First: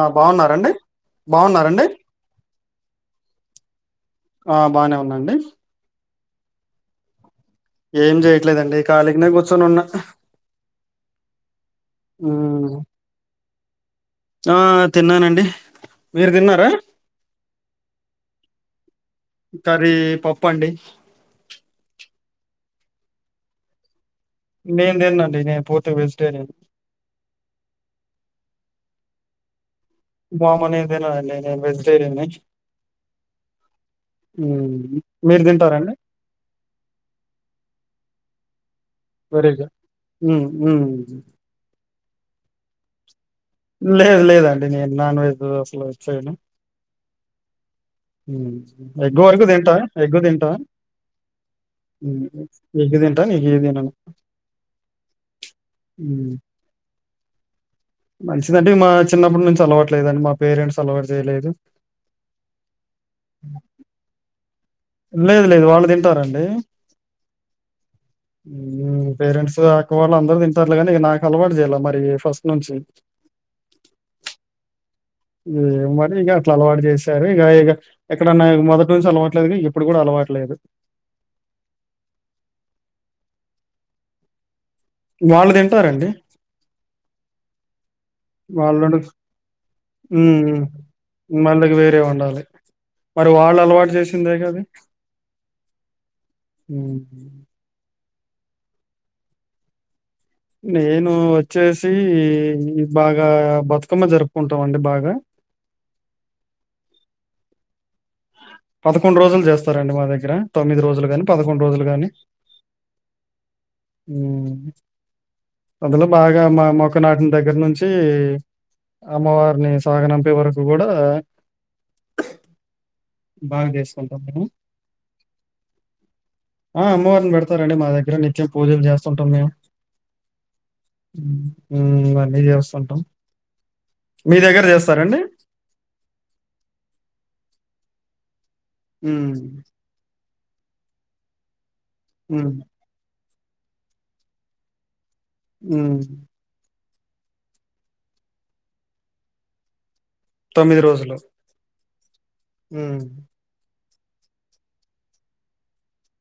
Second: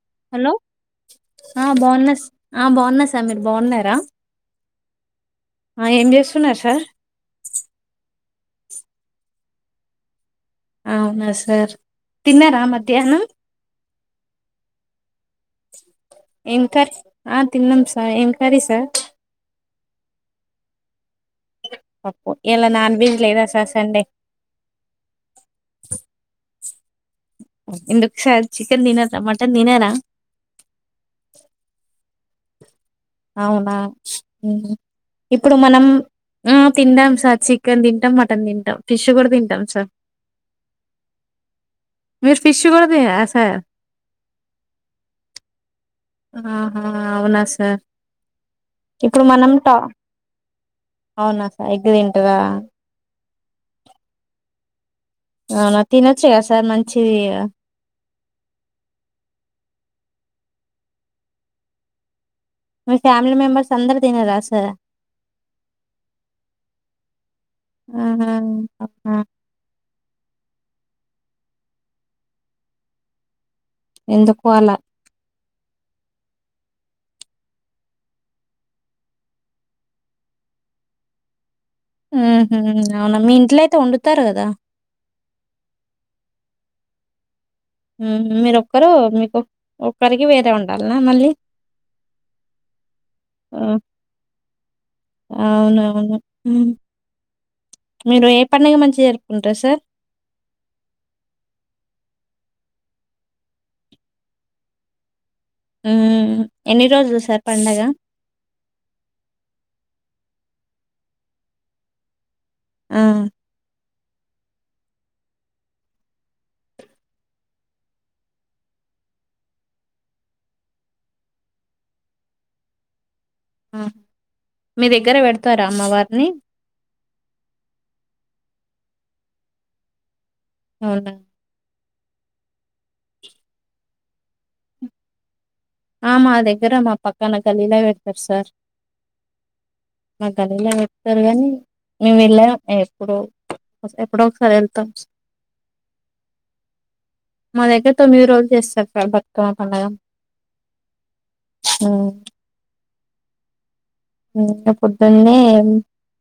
ఆ హలొ బాగున్నారండి ఆ బాగున్నారండి బావున్నస్ ఆ బావున్న సార్ మీరు బావున్నారా ఆ బానే ఉన్న అండి సార్ ఏం జేయట్లేదండి ఖళిగనే కూర్చొని ఉన్న అవునా సార్ తిన్నారా మ్మ్ మధ్యాహ్నం ఆ తిన్నానండి మీరు ఏం తిన్నారా కర్ ఆ తిన్నాం సర్ ఏం కర్రి సర్ కర్రీ పప్పండి పప్పు ఇయాల నాన్ వెజ్ లేదా సర్ సండే నేను తినండి నేను పూర్తిగ వెజిటేరియన్ ఎందుకు సర్ చికెన్ తినార మటన్ తినారా వామ్మో నెన్ తిననండి నెన్ వెజిటేరియన్ని అవునా హ్మ్ మీరు ఇప్పుడు మనం తింటారండి ఆ తిందాం సార్ చికెన్ తింటం మటన్ తింటాం ఫిష్ గూడ వెరీ తింటాం గుడ్ సర్ మ్మ్ మ్మ్ మీరు ఫిష్ గూడ తినరా సార్ లేదు లేదండి నేను నాన్ వెజ్ అసలు ఆహా అవునా సర్ ఎగ్గు వరకు తింటా ఎగ్గు తింటా అవునా సార్ ఎగ్ తింటారా ఎగ్గ్ తింటా ఇంకేన్ తినను అవునా తినొచ్చు గా సార్ మంచిది గద మంచిదంటే మా చిన్నప్పటి నుంచి అలవాటు లేదండి మా పేరెంట్స్ అలవాటు చేయలేదు మీ ఫ్యామిలీ మెంబర్స్ అందరు తినరా సార్ లేదు లేదు వాళ్ళు తింటారండి ఆహా మ్ అవునా పేరెంట్స్ ఆక వాళ్ళు అందరు తిన్ టర్లె గానీ నాకు అలవాటు చేయాలె మరి ఫస్ట్ నుంచి ఎందుకు అలా మరి ఇగ అట్ల అలవాటు చేశారు ఇగ ఇగ ఎక్కడన్నా మొదటి నుంచి అలవాట్లేని ఇప్పుడు గూడా అలవా ట్లేదు మ్ హు అవునా మీ ఇంట్లో అయితే వండుతారు గదా వాళ్ళుదింటారండి మ్ హు మీరొక్కరు మీకు ఒక్ ఒక్కరికి వేరే హ్మ్. వండాల్నా మళ్ళీ ఇక వేరే వండాలి. మరి వాళ్ళు ఉహ్ అలవాటు చేసిందే గా అది అవునవును హ్మ్మ్ హ్మ్. మీరు ఏ పండగ మంచిగ జరుపుకుంటరు సార్ నేనూ వచ్చేసి ఇ బాగా బతుకమ్మ జరుపుకుంటాం అండి బాగా మ్ ఎన్ని రోజులు సార్ పండగ పదకొండు రోజులు చేస్తారండి మా దగ్గర తొమ్మిది రోజులు గాని పదకొండు రోజులు గాని ఆ హ్మ్ పొదలు బాగా మా మొక్క నాటిన్ దగ్గర్ నుంచి అమ్మవార్ ని సాగనంపే వరకు గూడా బాగా ఆ జేస్ కుంటాం మేము మీ దగ్గర పెడతారా అమ్మవారిని ఆ అమ్మవార్ ఉన్ బెడ్ తారండి మా దగ్గర నిత్యం పూజలు జస్తుంటామ్ మేమ్ అవునా ఉమ్ ఉ ఇవ్వని చేస్తుంటాం మీ దగ్గర చేస్తారండి ఆ మ దగ్గర మా పక్కన గలీలా పెడతారు సార్ హు మా గలిల చెప్తారు గానీ మేము వెళ్ళా హ్మ్. ఎప్పుడు ఓస్తే ఎప్పుడొ ఒకసారి వెళ్తాం ఉమ్ మా దగ్గర తొమ్మిద్ రోజు చేస్తర్ బత్ కమ్మ పండగ ఎన్ మ్మిద్ రోజులు ఉమ్ ఉమ్ ఉమ్ ఇంగ పొద్దున్నే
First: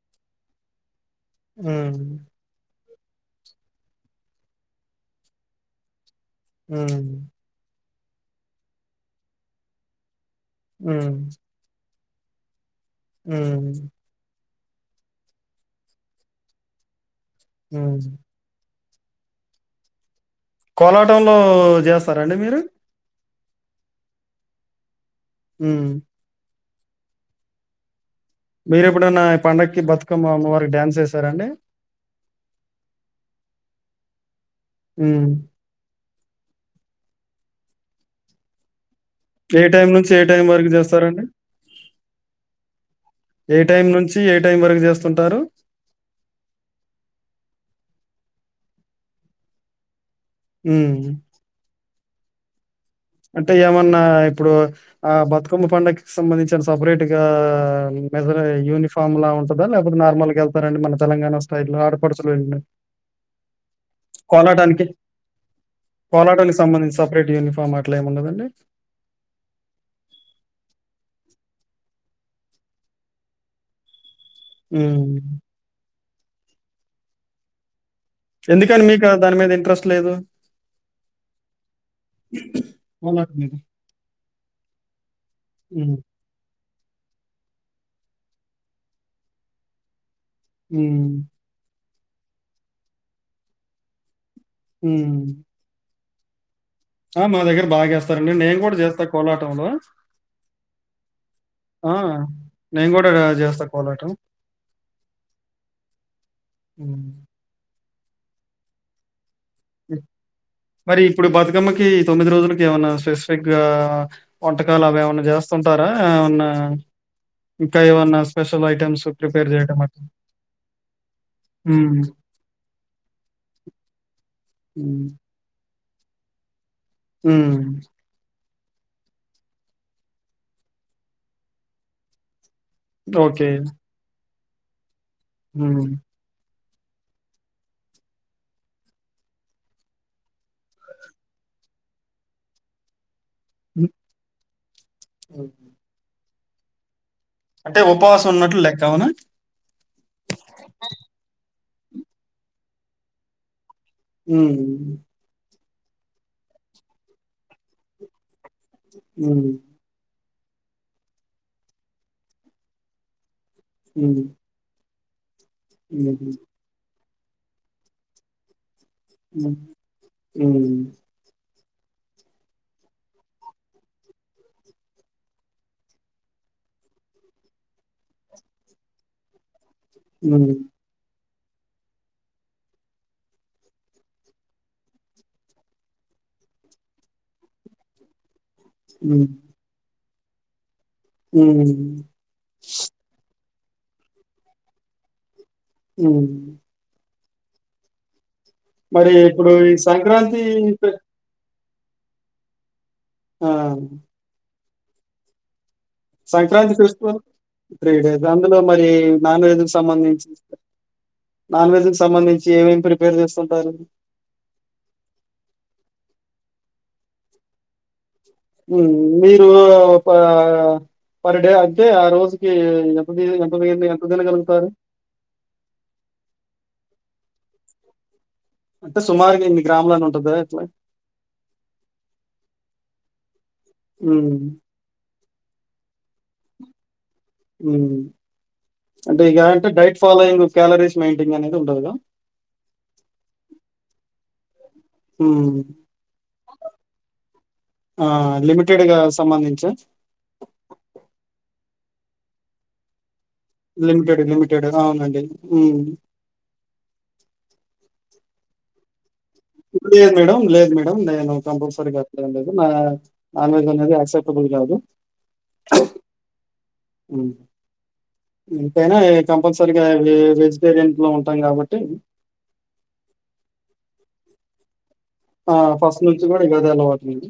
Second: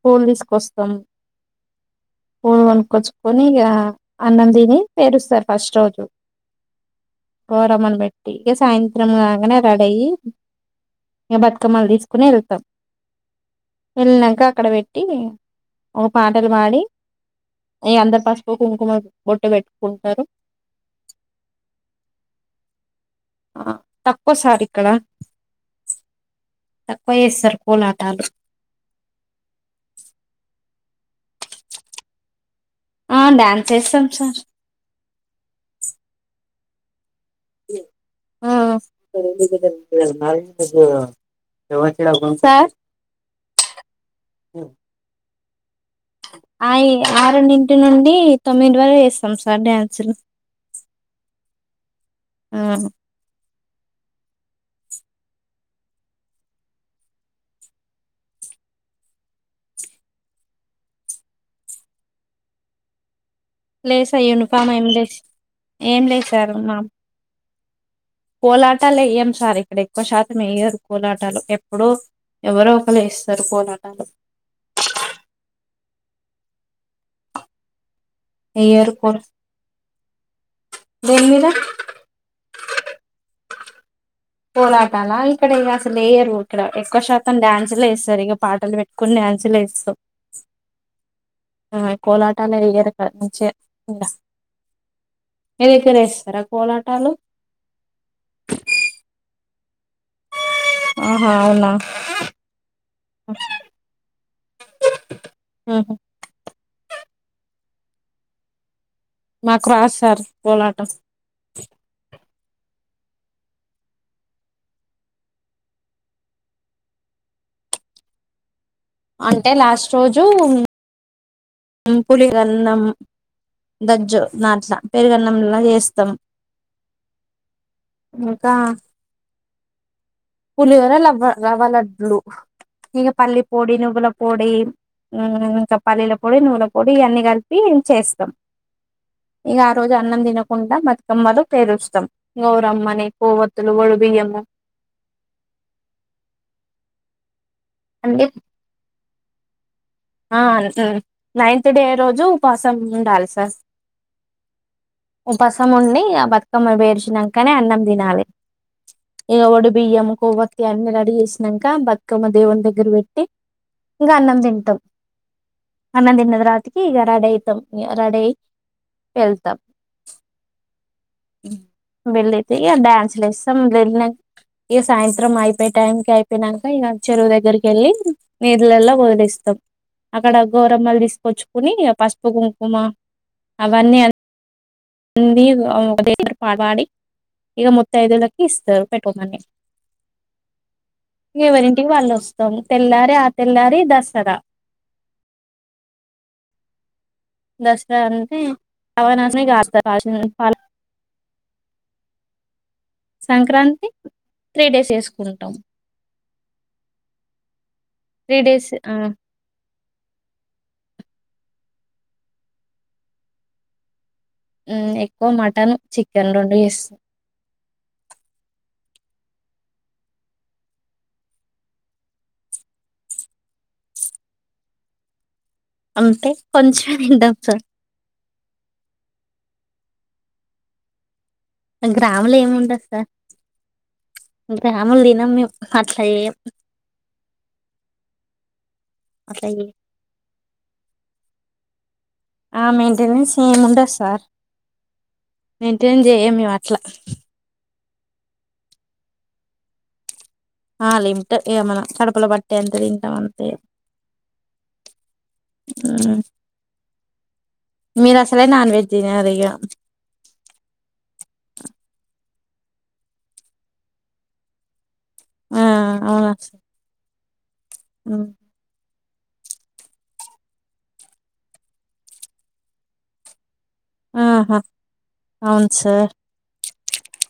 పూల్ దీస్ కొస్తమ్ ఉమ్ కొచ్ పోని ఇగ ఆ అన్నం దిని పేరుస్తర్ ఫస్ట్ రోజు ఉమ్ టియిగ సాయంత్రమ్ కాంగానే రడయి ఇగ బత్ కమ్మల్ దిస్ కునే ఎల్ తమ్ ఉమ్ అక్కడ వేట్టి ఒ పాటలు బాడి ఈ హ్మ్. అందర్ పస్ పు కుంగ్ కుమర్ బొట్టు బెట్ కుంటరు కోలాటంలో జేస్తరండి మీరు ఆ తక్కుసార్ ఇక్కడ ఉమ్ తక్కు ఏసరు కోలాటాలు మీర్ ఎప్పుడన్న ఈ పండగకి బత్ కమ్మ అమ్మ వారి డ్యాన్స్ ఏసారండి ఆ డ్యాన్స్ ఏసమ్ సార్ హ్మ్. ఆ ఏ టైం నుంచి ఏ టైం వరకు జేస్తారండి? సార్ ఏ టైమ్ నుంచి ఏ టైం వరకు జేస్తుంటారు అయి ఆరున్ డింటి నుండి తొమ్మిదింట్ వరకు ఏస్తమ్ సార్ డ్యాన్సులు ఉమ్ ఔను అంటే ఏమన్నా ఇపుడు ఆ బత్ కమ్మ పండగ్ కి సంబంధించన సప్ రేట్ గా మెజర్ అయ్ యూనిఫామ్ లా ఉంటదా లేపోతే నార్ మాల్ గా ఎల్ తరండి మన తెలంగాణ స్టైల్ ల ఆడపడుచుల్ వెల్ నట్ లేదు సార్ యూనిఫామ్ ఏం కోలాటానికి లేదు ఏం కోలాటాన్ కి సంబంధించి సప్ రేట్ యూనిఫా పోలాటాల్ ఎయ్యమ్ సార్ ఇక్కడ ఎక్కు శాతం ఎయ్యారు పోలాటాలు ఎప్ ప్పుడో ఎవరో ఒకల్ ఎస్తరు పోలాటాలు ఉమ్ ఎందుకనీ వేయ్యరు మీకా కో దాన్ మీద ఇంట్రాస్ట్ లేదు దేని మీద కోలాట్ మీరు పోలాటాల ఇక్కడ ఎ అస్ హ్మ్. లు ఎయరు ఇక్కడ ఎక్కు శాతం డ్యాన్స్ స్ లేస్తరిగ పాటల్ బెట్ కోన్ డ్యాసు లేస్తమ్ ఉమ్ ఆ కోలాటాల్ యేయరిక నుంచేర్ ఇంగ ఉమ్ కోలాటాలు ఆ మా దగ్గర బాగ్ జస్తరండి నేన్ గుడా జేస్తా కోలాటంలో ఆహా అవునా ఆ నేన్ కూడా రా జెస్త కోలాటం ఉహు హ్మ్ మాకు రాదు సార్ కోలాటం మరి ఇప్పుడు బతుకమ్మకి తొమ్మిది రోజులకి ఏమన్నా స్పెసిఫిక్ గా వంటకాలు అవి ఏమన్నా చేస్తుంటారా ఏమన్నా ఇంకా ఏమన్నా స్పెషల్ ఐటెమ్స్ ప్రిపేర్ అంటే చేయడం అట్లా మ్ హ్మ్. పులిరన్నం దజ్జో నాట్ నా పెరుగన్నం లా ఏస్తమ్ ఉమ్ ఇంకా పులిహోరా లవ్వ రవ్వలడ్లు ఇగ పల్లి ఓకే. పొడి నువ్వుల పొడి ఉమ్ ఇంక హ్మ్. పల్లిలు నువ్వుల పొడి అని కలిపి చేస్తాం ఇగ ఆరోజు అన్నం తినకుండా బతుకమ్మలు పేరుస్తాం గౌరమ్మని పోవతులు హ్మ్. వడి బియ్యము హ్మ్. అంటే అన్ని ఉపవాసం ఉన్నట్లు లెక్క అవునా ఆ మ్ నైన్త్ డే రోజు ఉపాసం ఉండాలి సార్ మ్ అన్నం ఒండి బతుకమ్మ వెర్షిణానకనే అన్నం తినాలే ఇగ హ్మ్. ఒడి బియ్యము కొవత్ ఇగ అన్ని రెడీ చేసినంక బతుకమ్మ దేవుం దగ్గర వెట్టి ఇంగ హ్మ్. అన్నం తింటాం అన్నం హుహు. దీన్న తరవాతకి ఇగ రెడీయితం ఇగ రడీయి మ్ మ్ వేలేతి ఇగ డ్యాన్స్లు ఏస్తాం వెలనంక ఇగ సాయంత్రం అయిపోయే టైం కి అయిపోయినంక ఇగ చెరువు దగ్గరకి ఏళ్ళి నిలల్లో వదిలేస్తాం అక్కడ హ్మ్. గోరమ్మల్ తీసుకొచ్చుకోని పసుపు కుంకుమ అవన్నీ అని వాణ్ణి అది పడి ఇగ మత్తఐదులకు ఇస్తార్ హ్మ్. పెట్టుకోగానే హ్మ్. ఎవరింటికి వాళ్ళు వస్తాం తెల్లారే ఆ తెల్లారి దసరా హ్మ్మ్ దసరా అంటే మరి ఇప్పుడు ఈ రావణాసురుడ్ని కాల్చి సంక్రాంతి ఫె ఆ! సంక్రాంతి త్రిడేస్ చేసుకుంటాం సంక్రాంతి ఫెస్టివల్ త్రిడేస్ త్రీ అందులో డేస్ మరి ఆ నాన్వెజ్ తమంది నాన్ వెజ్ కు సంబంధించి ఏమేమి ప్రిపేర్ చేసుంటారు మ్ ఎక్కువ మటన్ చికెన్ రెండు చేస్తాం మ్ మీరు ఒపా పర్ డే అంటే ఆ రోజుకి ఎంత ఎంత ఎంత తినగలుగుతారు అంటే కొంచం తంటం సార్ అంటే సుమారుగా ఇన్ని గ్రాములని ఉంటదా ఇట్లా గ్రాములో ఎం ఉండద్ సార్ హ్మ్ గ్రాముల్ తినం మేమ్ అట్లా ఎయం మ్ అంటే ఇగ అట్లా అంటే చేయం డైట్ ఫాలోయింగ్ క్యాలరీస్ మెయిటింగ్ అనేద్ ఉండదు ఆ మెయింటెనెన్స్ ఎం ఉండద్ సార్ హ్మ్ మైంటైన్ చేయం మేం అట్ల ఆ లిమిటెడ్ గ సంబంధించ ఆ లింట్ ఇగ మన కడపల బట్టే అంత తింటాం అం లిమిటెడ్ లిమిటెడ్ గ అవునండి మ్ మీర్ అసలే నాన్వెజ్ తినరు ఇక లేద్ మేడం లేద్ మేడం నేను కంపల్సరీగా ఎం లెదు నా నాన్వెజ్ అనేది ఆక్సిప్టుబుల్ గాదు ఆ అవునా మ్ సార్ ఇంతేనా కంపల్సరిగా వేర్ వెజిటేరియన్ లో ఉంటాం కాబట్టి ఆహా అవున్ ఫస్ట్ సార్ నుంచి గూడా ఇగ అదే అలవాటండి.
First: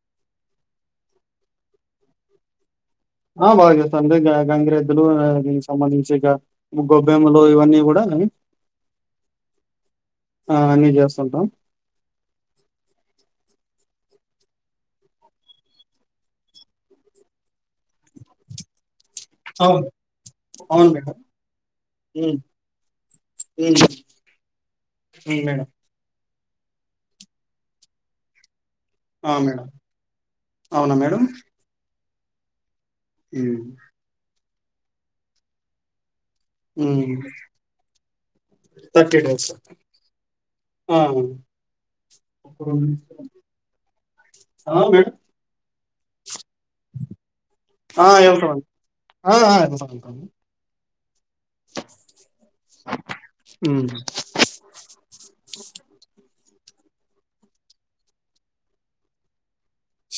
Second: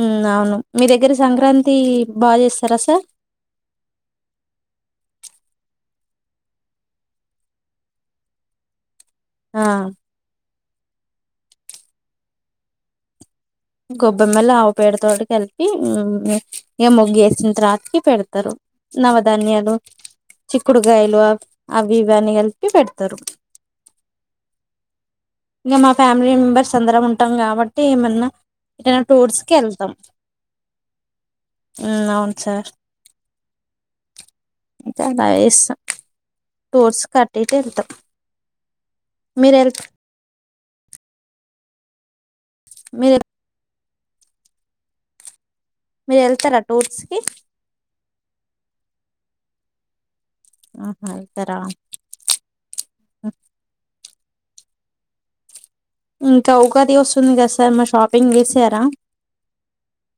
మ్ అవును మీ దగ్గర సంక్రాంత్ తి బాచేస్తారా సార్ ఆ బాగా చేత్తంది గ గంగిరెద్దులు దీనికి సంబంధించి ఇక గొబ్బెమ్మలు ఇవన్నీ గుడా అని ఆ ఆ అన్నీ చేస్తుంటాం గొబ్బెమల ఆవు పేడతోటి కలిపి ఇగ ముగ్గేసి ఇట్ రా కి పెడతరు నవధాన్యాలు అవును. అవును మేడం. చిక్కుడుగాయలు అవి ఇవి అన్ని హ్మ్. కలిపి పెడతరు. హ్మ్. హ్మ్. మేడం. ఇంగా మా ఫ్యామిలీ మెంబర్స్ అందరం ఉంటాం కాబట్టి ఏమన్నా ఎటేనా ఆ! టూర్స్ కి మేడం. ఏళ్తాం అవునా ఆ అవును సార్ మ్ నేన్ చాయ్ బాగచేస్తా టూర్స్ హ్మ్. కటిఇటి వెళ్తావ్ మీరు వెళ్ అవున్ ఓమ్ మీరు ఆవ్ మేడం మీరు ఏళ్తారా టూర్స్ కి? ఆ! వెళ్తామండి. ఆ ఆయ్ ఆహా ఏల్తారా హ్మ్. ఇంకా ఉగాది వస్తుంది కదా సార్ మారి షాపింగ్ చేసారా?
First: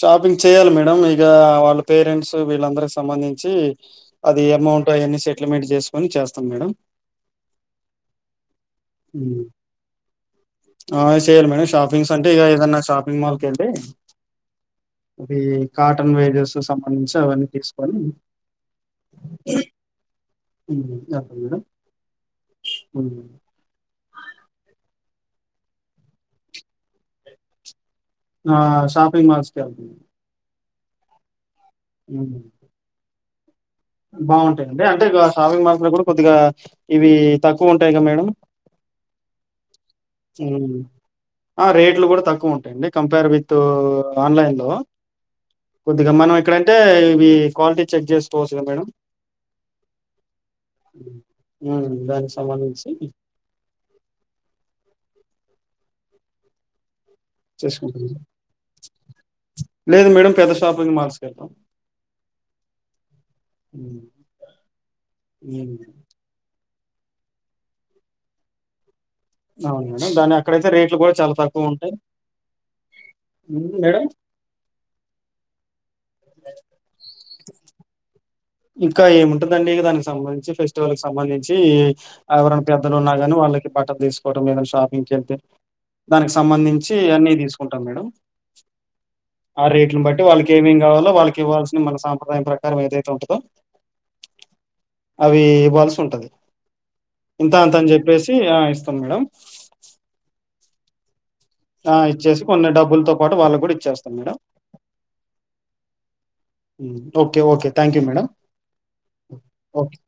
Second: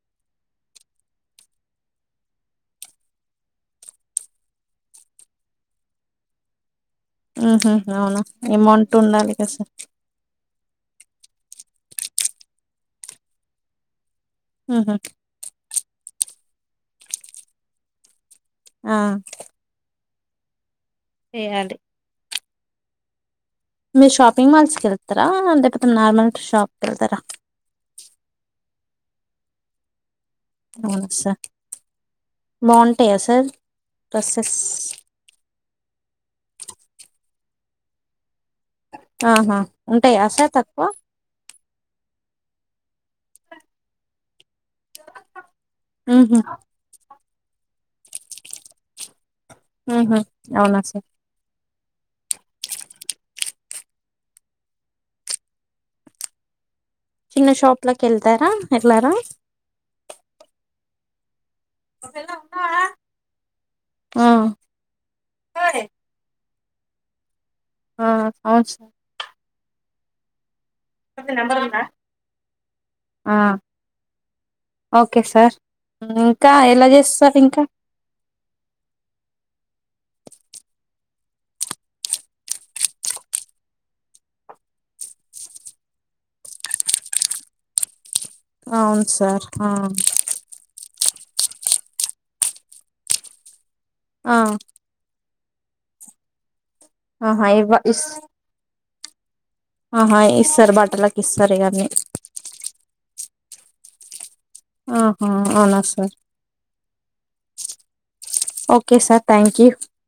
షాపింగ్ చేయ్యాల్ మేడం ఇగా వాలు పేరెంట్స్ వీళ్ళందరికి సంబంధించి అది ఎమొ ఎమౌంట్ అయిన్నీ సెటిల్మెంట్ చేసుకొని చేస్తాం మేడం. ఉహ అవునా ఎమౌంట్ ఉండాలి ఉమ్. కద సా ఆ చెయ్యల్ మేడమ్ షాపింగ్స్ అంటే ఇగా ఏదన్నాషాపింగ్ మాల్ కెళ్తే ఉహు అది కాటన్ వీడియోస్ సంబంధించి అవన్నీ కిడ్స్ పన్ ఆ మ్ అవును మేడం చేయాలి మ్ మీరు షాపింగ్ మాల్స్ కెళ్తారా, లేకపోతే నార్మల్ షాప్కి ఏళ్తారా? ఆ షాపింగ్ మాల్స్ కెళ్తామ్. అవును సా బావుంటాయా సార్ డ్రెస్సెస్ బావుంటాయిండి అంటే ఇగ షాపింగ్ మాల్ కూడా కొద్దిగా ఇవి తక్కువ ఉంటాయి కద మేడం. ఆహా ఉంటాయ సార్ ఉమ్. తక్కువ? ఆ రేట్లు కూడా తక్కువ ఉంటాయండి. కంపెర్ విత్ ఆన్లైన్ లో. వో కొద్దిగా మనం ఉహు ఎక్కడంటే ఇవి క్వాలిటీ చెక్ చేసుకోవస్ కదా మేడం. అహ అవునా స ఉమ్ దాని సంభందించి చిన్న షాప్లకి చేసుకుంటనా వెళ్తారా ఎల్లారా లేదు మేడం పెద్ద షాపింగ్ మాల్స్క వెళ్తాం. మ్ ఆ ఉమ్ ఆ అవుచ్ అవును మేడం దానే ఇట్ల కూడా చాలా తక్కువ ఉంటాయి ఆ మ్ మేడం ఓకే సార్ ఇంకా ఎలా చేస్తర్ ఇంకా? ఇంకా ఏముంటందండి దానికి సంబంధించి, ఫెస్టివల్ సంబంధించి ఎవరైనా పెద్దలు ఉన్నా కాని వా ఒళ్ళకి బట్టలు తీసుకోటం ఎమైనా షాపింకెళ్తే దానికి సంబంధించి అన్ని తీసుకుంటాం మేడం. అవును సార్ ఆ రేట్లను బట్టి వాళ్ళకి ఏమేమ్ కావాలో వాళ్ళక్ కివ్వాల్సిన మన సాంప్రదాయం ప్రకారం ఏదైతె ఉంటదో ఆ అవి ఇవ్వాల్సిన సుంటది ఆహా ఇంత అంత ఇవ్వ అని ఇస్ చెప్పేసి ఆ ఇస్త్ సార్ బాటలక్ ఆ ఇచ్చేసి కొన్ని డబ్బులతో పాటు వాళ్ళకి కూడా ఇచ్చేస్తాను మేడం. ఆహా అవునా sir okay okay thank you madam okay sir thank you okay